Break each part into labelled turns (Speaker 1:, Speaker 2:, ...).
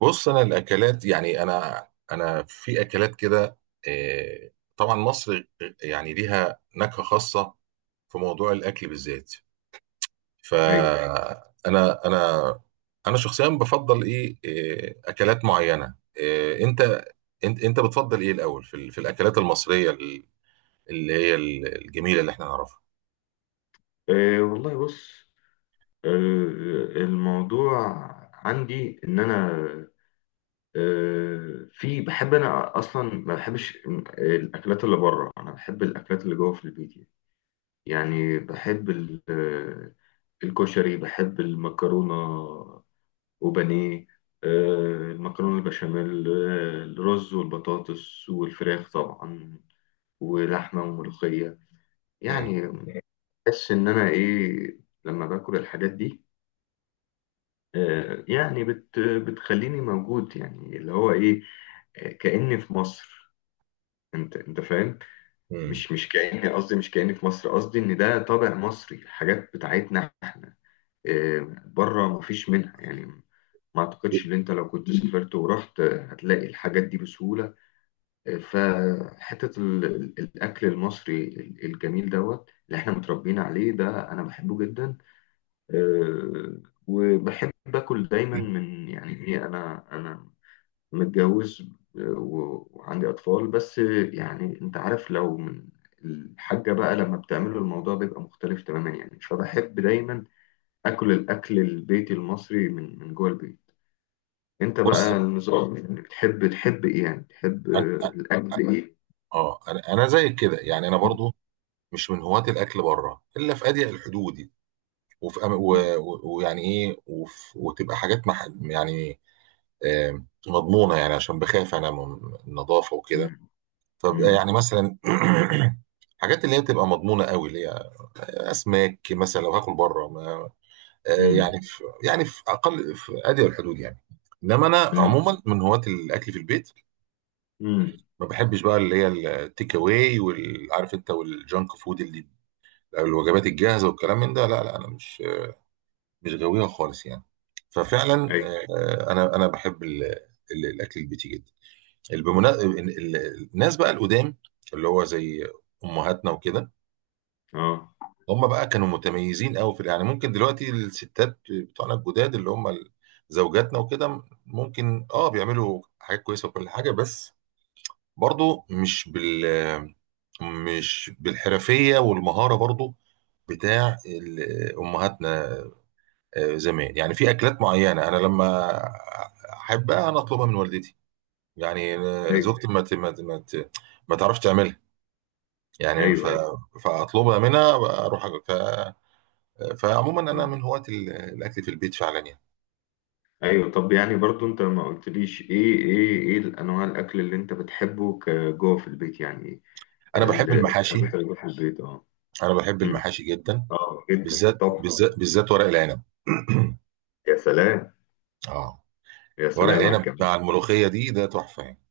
Speaker 1: بص، انا الاكلات يعني انا في اكلات كده، آه، طبعا مصر يعني ليها نكهه خاصه في موضوع الاكل بالذات.
Speaker 2: ايوه.
Speaker 1: فانا انا انا أنا شخصيا بفضل ايه اكلات معينه. آه، انت انت بتفضل ايه الاول في ال- في الاكلات المصريه اللي هي الجميله اللي احنا نعرفها.
Speaker 2: أه، والله بص. أه آه، الموضوع عندي ان انا، في بحب انا اصلا ما بحبش الاكلات اللي بره. انا بحب الاكلات اللي جوه في البيت يعني. يعني بحب الكشري، بحب المكرونه وبانيه. أه المكرونه البشاميل، الرز والبطاطس والفراخ طبعا، ولحمه وملوخيه
Speaker 1: مم.
Speaker 2: يعني. بحس ان انا ايه لما باكل الحاجات دي. يعني بتخليني موجود، يعني اللي هو ايه، كأني في مصر. انت فاهم.
Speaker 1: مم.
Speaker 2: مش كأني، قصدي مش كأني في مصر، قصدي ان ده طابع مصري، الحاجات بتاعتنا احنا. آه، بره مفيش منها يعني. ما اعتقدش ان انت لو كنت سافرت ورحت، هتلاقي الحاجات دي بسهولة. فحتة الاكل المصري الجميل دوت اللي احنا متربيين عليه ده انا بحبه جدا. آه، وبحب اكل دايما من، يعني ايه، انا متجوز، آه، وعندي اطفال. بس آه، يعني انت عارف، لو من الحاجة بقى لما بتعمله الموضوع بيبقى مختلف تماما يعني. فبحب دايما اكل الاكل البيتي المصري من جوه البيت. انت
Speaker 1: بص
Speaker 2: بقى النظام يعني بتحب، تحب ايه يعني؟ تحب
Speaker 1: انا
Speaker 2: الاكل ايه؟
Speaker 1: اه انا زيك كده يعني انا برضو مش من هواة الاكل بره الا في اضيق الحدود، وفي أم-
Speaker 2: مم،
Speaker 1: و- و- ويعني ايه وف- وتبقى حاجات مح يعني آه، مضمونه يعني عشان بخاف انا من النظافه وكده.
Speaker 2: مم،
Speaker 1: فبقى
Speaker 2: مم،
Speaker 1: يعني مثلا حاجات اللي هي بتبقى مضمونه قوي، اللي هي اسماك مثلا. لو هاكل بره ما
Speaker 2: مم،
Speaker 1: يعني في اقل، في ادي الحدود يعني. انما انا
Speaker 2: مم،
Speaker 1: عموما من هواة الاكل في البيت.
Speaker 2: مم.
Speaker 1: ما بحبش بقى اللي هي التيك اواي، والعارف انت، والجانك فود، اللي الوجبات الجاهزه والكلام من ده. لا لا انا مش غاوية خالص يعني. ففعلا
Speaker 2: ايوه.
Speaker 1: انا بحب الاكل البيتي جدا. بالمنا- ال- ال- الناس بقى القدام اللي هو زي امهاتنا وكده،
Speaker 2: اه.
Speaker 1: هم بقى كانوا متميزين قوي في يعني. ممكن دلوقتي الستات بتوعنا الجداد اللي هم زوجاتنا وكده، ممكن اه بيعملوا حاجات كويسه وكل حاجه، بس برضو مش بال، مش بالحرفيه والمهاره برضو بتاع امهاتنا زمان يعني. في اكلات معينه انا لما احبها انا اطلبها من والدتي، يعني
Speaker 2: ايوه.
Speaker 1: زوجتي ما تعرفش تعملها يعني. ف...
Speaker 2: ايوه.
Speaker 1: فاطلبها منها، اروح أكل. ف... فعموما انا
Speaker 2: ايوه.
Speaker 1: من هواة الاكل في البيت فعلا يعني.
Speaker 2: ايوه طب يعني برضو انت ما قلتليش ايه الانواع الاكل اللي انت بتحبه كجوه في البيت، يعني
Speaker 1: انا بحب المحاشي،
Speaker 2: الحاجات اللي جوه في البيت. اه. مم.
Speaker 1: جدا،
Speaker 2: اه جدا
Speaker 1: بالذات
Speaker 2: طبعا.
Speaker 1: بالذات ورق العنب.
Speaker 2: يا سلام.
Speaker 1: اه،
Speaker 2: يا
Speaker 1: ورق
Speaker 2: سلام على
Speaker 1: العنب
Speaker 2: الجمال.
Speaker 1: مع الملوخيه دي ده تحفه يعني.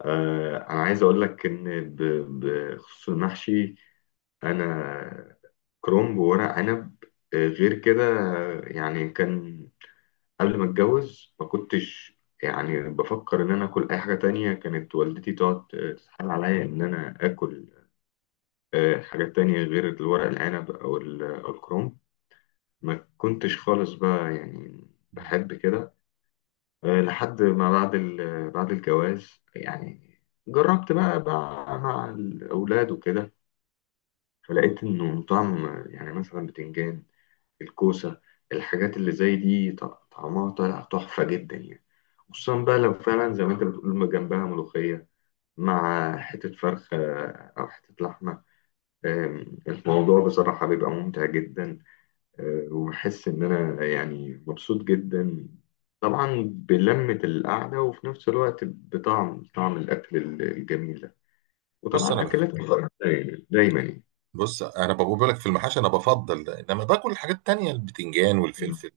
Speaker 2: آه انا عايز اقول لك ان بخصوص المحشي، انا كرنب وورق عنب، آه، غير كده. آه، يعني كان قبل ما اتجوز ما كنتش يعني بفكر ان انا اكل اي حاجه تانية. كانت والدتي تقعد تتحايل عليا ان انا اكل حاجات تانية غير الورق العنب أو أو الكروم. ما كنتش خالص بقى يعني بحب كده. آه، لحد ما بعد بعد الجواز يعني، جربت بقى مع الأولاد وكده، فلقيت إنه طعم. يعني مثلا بتنجان، الكوسة، الحاجات اللي زي دي طعمها طالع تحفة جدا يعني. خصوصا بقى لو فعلا زي ما أنت بتقول ما جنبها ملوخية، مع حتة فرخة أو حتة لحمة. الموضوع بصراحة بيبقى ممتع جدا. آه، وبحس إن أنا يعني مبسوط جدا، طبعا بلمة القعدة، وفي نفس الوقت بطعم طعم الأكل الجميل ده.
Speaker 1: بص انا
Speaker 2: وطبعا
Speaker 1: بحب
Speaker 2: أكلات كتير يعني، دايما يعني.
Speaker 1: بص، انا بقول لك في المحاشي انا بفضل، انما باكل الحاجات التانيه البتنجان
Speaker 2: م-
Speaker 1: والفلفل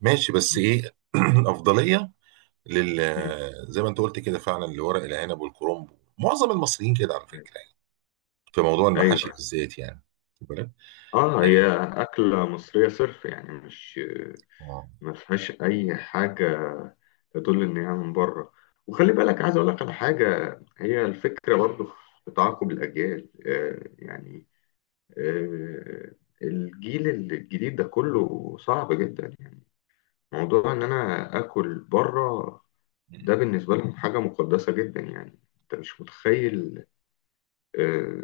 Speaker 1: ماشي، بس
Speaker 2: م-
Speaker 1: ايه افضليه لل، زي ما انت قلت كده فعلا، لورق العنب والكرنب. معظم المصريين كده على
Speaker 2: م-
Speaker 1: فكره يعني في موضوع المحاشي
Speaker 2: أيوه.
Speaker 1: بالذات يعني. واخد بالك؟
Speaker 2: آه هي
Speaker 1: إيه،
Speaker 2: أكلة مصرية صرف، يعني مش
Speaker 1: آه.
Speaker 2: ما فيهاش أي حاجة تدل إن هي من بره. وخلي بالك، عايز أقول لك على حاجة، هي الفكرة برضه في تعاقب الأجيال. آه، يعني آه، الجيل الجديد ده كله صعب جدا يعني. موضوع ان انا اكل بره ده بالنسبه لهم حاجه مقدسه جدا، يعني انت مش متخيل. آه،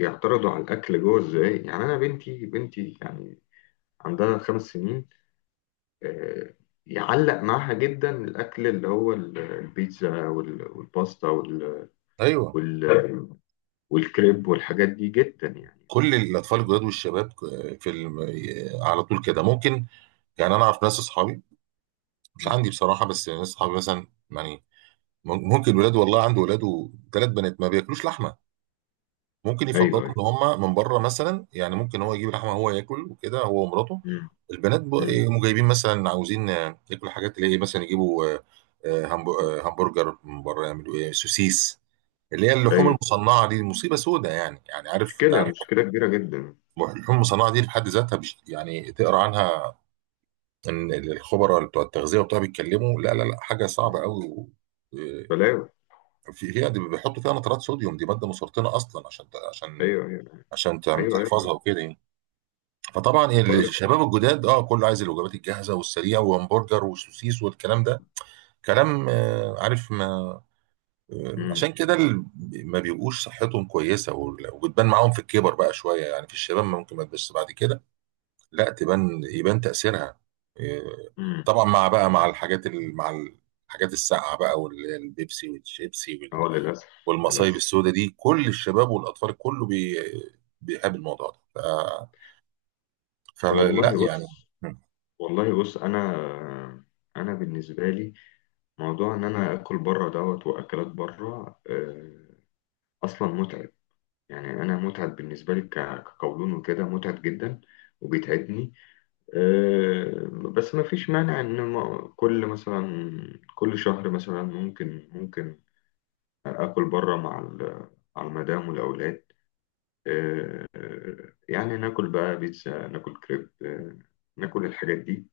Speaker 2: يعترضوا على الاكل جوه ازاي. يعني انا بنتي يعني عندها 5 سنين، آه، يعلق معاها جدا الاكل اللي هو البيتزا والباستا
Speaker 1: ايوه،
Speaker 2: وال- والكريب والحاجات دي جدا يعني.
Speaker 1: كل الاطفال الجداد والشباب في الم... على طول كده ممكن يعني. انا اعرف ناس، اصحابي، مش عندي بصراحه بس ناس اصحابي مثلا يعني. ممكن ولاد، والله عنده ولاده ثلاث بنات ما بياكلوش لحمه. ممكن
Speaker 2: ايوه.
Speaker 1: يفضلوا
Speaker 2: ايوه.
Speaker 1: ان هم من بره مثلا يعني. ممكن هو يجيب لحمه هو ياكل وكده، هو ومراته.
Speaker 2: مم،
Speaker 1: البنات
Speaker 2: مم.
Speaker 1: يقوموا جايبين مثلا عاوزين ياكلوا حاجات اللي هي مثلا يجيبوا
Speaker 2: مم.
Speaker 1: همبرجر من بره، يعملوا ايه سوسيس، اللي هي اللحوم
Speaker 2: ايوه.
Speaker 1: المصنعه دي مصيبه سودة يعني. يعني عارف، انت
Speaker 2: مشكلة
Speaker 1: عارف
Speaker 2: مشكلة كبيرة جدا.
Speaker 1: اللحوم المصنعه دي في حد ذاتها، يعني تقرا عنها ان الخبراء بتوع التغذيه وبتوع بيتكلموا، لا لا لا حاجه صعبه
Speaker 2: مم.
Speaker 1: قوي و...
Speaker 2: بلاوي.
Speaker 1: آه، في هي دي بيحطوا فيها نترات صوديوم، دي ماده مسرطنه اصلا، عشان عشان
Speaker 2: أيوه أيوه.
Speaker 1: عشان تعم-
Speaker 2: أيوه أيوه.
Speaker 1: تحفظها وكده يعني. فطبعا
Speaker 2: بقول لك.
Speaker 1: الشباب الجداد اه كله عايز الوجبات الجاهزه والسريعه، وهمبرجر وسوسيس والكلام ده كلام آه، عارف. ما آه،
Speaker 2: امم.
Speaker 1: عشان كده ما بيبقوش صحتهم كويسه، وال، وبتبان معاهم في الكبر بقى شويه يعني. في الشباب ممكن ما تبانش، بعد كده لا تبان، يبان تاثيرها آه.
Speaker 2: امم.
Speaker 1: طبعا مع بقى، مع الحاجات ال، مع الحاجات الساقعه بقى، واللي هي البيبسي والشيبسي وال،
Speaker 2: أه للأسف.
Speaker 1: والمصايب
Speaker 2: للأسف.
Speaker 1: السوداء دي، كل الشباب والاطفال كله بيقابل الموضوع ده، ف، فلا لا
Speaker 2: والله
Speaker 1: يعني.
Speaker 2: بص، والله بص أنا، أنا بالنسبة لي موضوع إن أنا آكل بره دوت، وأكلات بره آه، أصلا متعب. يعني أنا متعب بالنسبة لي، كقولون وكده متعب جدا، وبيتعبني. آه، بس ما فيش مانع إن كل مثلا كل شهر مثلا، ممكن يعني اكل بره مع مع المدام والاولاد. يعني ناكل بقى بيتزا، ناكل كريب، آه، ناكل الحاجات دي.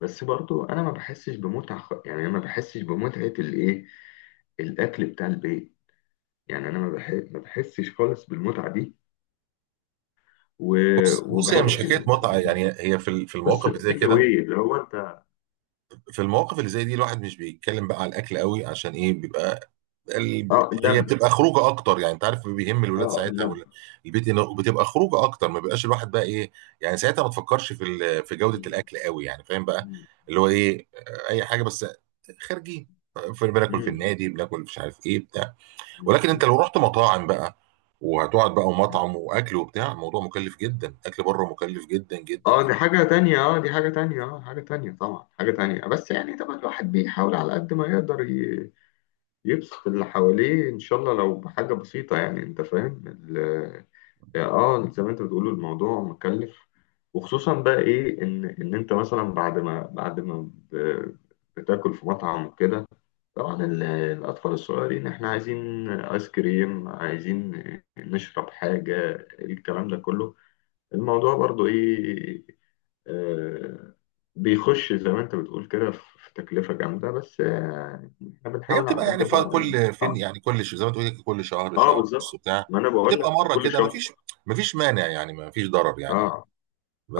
Speaker 2: بس برضو انا ما بحسش بمتعه يعني أنا ما بحسش بمتعه الايه، الاكل بتاع البيت. يعني انا ما بحسش خالص بالمتعه دي.
Speaker 1: بص بص، هي مش
Speaker 2: وبحس
Speaker 1: حكايه متعه يعني، هي في ال، في
Speaker 2: بس
Speaker 1: المواقف اللي زي
Speaker 2: التيك
Speaker 1: كده،
Speaker 2: اواي اللي هو انت.
Speaker 1: في المواقف اللي زي دي الواحد مش بيتكلم بقى على الاكل قوي، عشان ايه بيبقى ال...
Speaker 2: اه
Speaker 1: هي
Speaker 2: اللمه.
Speaker 1: بتبقى خروجه اكتر يعني. انت عارف بيهم الولاد
Speaker 2: اه
Speaker 1: ساعتها
Speaker 2: اللمه.
Speaker 1: ولا البيت، انه بتبقى خروجه اكتر، ما بيبقاش الواحد بقى ايه يعني. ساعتها ما تفكرش في ال... في جوده
Speaker 2: مم.
Speaker 1: الاكل قوي يعني، فاهم بقى.
Speaker 2: مم.
Speaker 1: اللي هو ايه، اي حاجه بس خارجي، في بناكل في
Speaker 2: مم.
Speaker 1: النادي بناكل، مش عارف ايه بتاع. ولكن انت
Speaker 2: مم.
Speaker 1: لو رحت مطاعم بقى، وهتقعد بقى
Speaker 2: مم.
Speaker 1: ومطعم واكل وبتاع، الموضوع مكلف جدا، اكل بره مكلف جدا جدا
Speaker 2: اه
Speaker 1: جدا.
Speaker 2: دي حاجة تانية. اه دي حاجة تانية. اه حاجة تانية طبعا، حاجة تانية. بس يعني طبعا الواحد بيحاول على قد ما يقدر يبسط اللي حواليه ان شاء الله لو بحاجة بسيطة، يعني انت فاهم اه زي ما انت بتقول الموضوع مكلف. وخصوصا بقى ايه، ان انت مثلا بعد ما بتاكل في مطعم وكده، طبعا الاطفال الصغيرين احنا عايزين ايس كريم، عايزين نشرب حاجة، الكلام ده كله. الموضوع برضو ايه، آه، بيخش زي ما انت بتقول كده، في تكلفة جامدة. بس آه، احنا
Speaker 1: هي
Speaker 2: بنحاول على
Speaker 1: بتبقى
Speaker 2: قد
Speaker 1: يعني،
Speaker 2: ما.
Speaker 1: كل فين
Speaker 2: اه.
Speaker 1: يعني، كل زي ما تقولي كل شهر،
Speaker 2: آه،
Speaker 1: شهر ونص
Speaker 2: بالظبط.
Speaker 1: بتاع،
Speaker 2: ما انا بقول
Speaker 1: بتبقى
Speaker 2: لك
Speaker 1: مره
Speaker 2: كل
Speaker 1: كده،
Speaker 2: شهر.
Speaker 1: مفيش، مفيش مانع يعني، مفيش ضرر
Speaker 2: اه.
Speaker 1: يعني.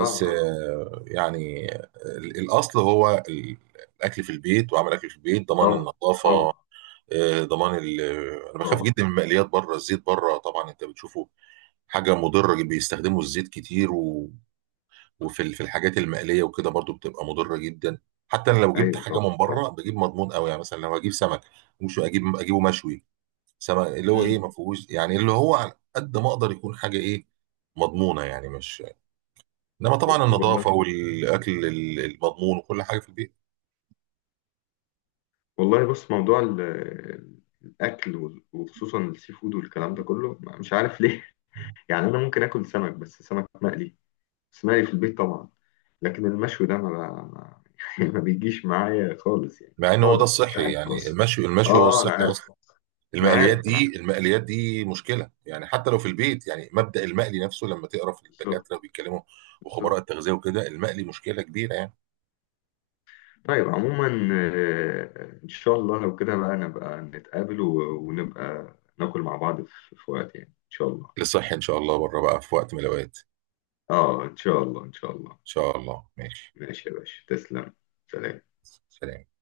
Speaker 2: اه. اه.
Speaker 1: يعني الاصل هو الاكل في البيت، وعمل اكل في البيت ضمان
Speaker 2: طبعا
Speaker 1: النظافه.
Speaker 2: طبعا.
Speaker 1: آه، ضمان ال- آه، انا بخاف
Speaker 2: طبعا.
Speaker 1: جدا من المقليات بره. الزيت بره طبعا انت بتشوفه حاجه مضره، بيستخدموا الزيت كتير و... وفي ال، في الحاجات المقليه وكده برضو بتبقى مضره جدا. حتى انا لو جبت
Speaker 2: ايوه.
Speaker 1: حاجه من
Speaker 2: طبعا.
Speaker 1: بره
Speaker 2: طبعا.
Speaker 1: بجيب مضمون قوي يعني. مثلا لو هجيب سمك، مش اجيب، اجيبه مشوي، سما اللي هو ايه
Speaker 2: مم.
Speaker 1: ما فيهوش يعني، اللي هو على قد ما اقدر يكون حاجه ايه مضمونه يعني، مش، انما طبعا
Speaker 2: والله.
Speaker 1: النظافه والاكل المضمون وكل حاجه في البيت.
Speaker 2: والله بص موضوع الاكل وخصوصا السي فود والكلام ده كله، مش عارف ليه. يعني انا ممكن اكل سمك، بس سمك مقلي. اسمعي في البيت طبعا. لكن المشوي ده ما، ما يعني ما بيجيش معايا خالص يعني.
Speaker 1: مع ان هو ده
Speaker 2: خالص، مش
Speaker 1: الصحي
Speaker 2: عارف
Speaker 1: يعني،
Speaker 2: خالص.
Speaker 1: المشي هو
Speaker 2: اه انا
Speaker 1: الصحي
Speaker 2: عارف.
Speaker 1: اصلا.
Speaker 2: انا عارف. انا عارف.
Speaker 1: المقليات دي مشكله يعني حتى لو في البيت يعني. مبدأ المقلي نفسه لما تقرا في
Speaker 2: بالظبط.
Speaker 1: الدكاتره بيتكلموا وخبراء
Speaker 2: بالظبط.
Speaker 1: التغذيه وكده، المقلي مشكله كبيره يعني.
Speaker 2: طيب عموما، آه، ان شاء الله لو كده بقى نبقى نتقابل، ونبقى ناكل مع بعض في وقت، يعني ان شاء الله.
Speaker 1: للصحي ان شاء الله، بره بقى في وقت من الاوقات ان
Speaker 2: اه ان شاء الله، ان شاء الله.
Speaker 1: شاء الله ماشي.
Speaker 2: ماشي يا باشا، تسلم. سلام.
Speaker 1: سلام.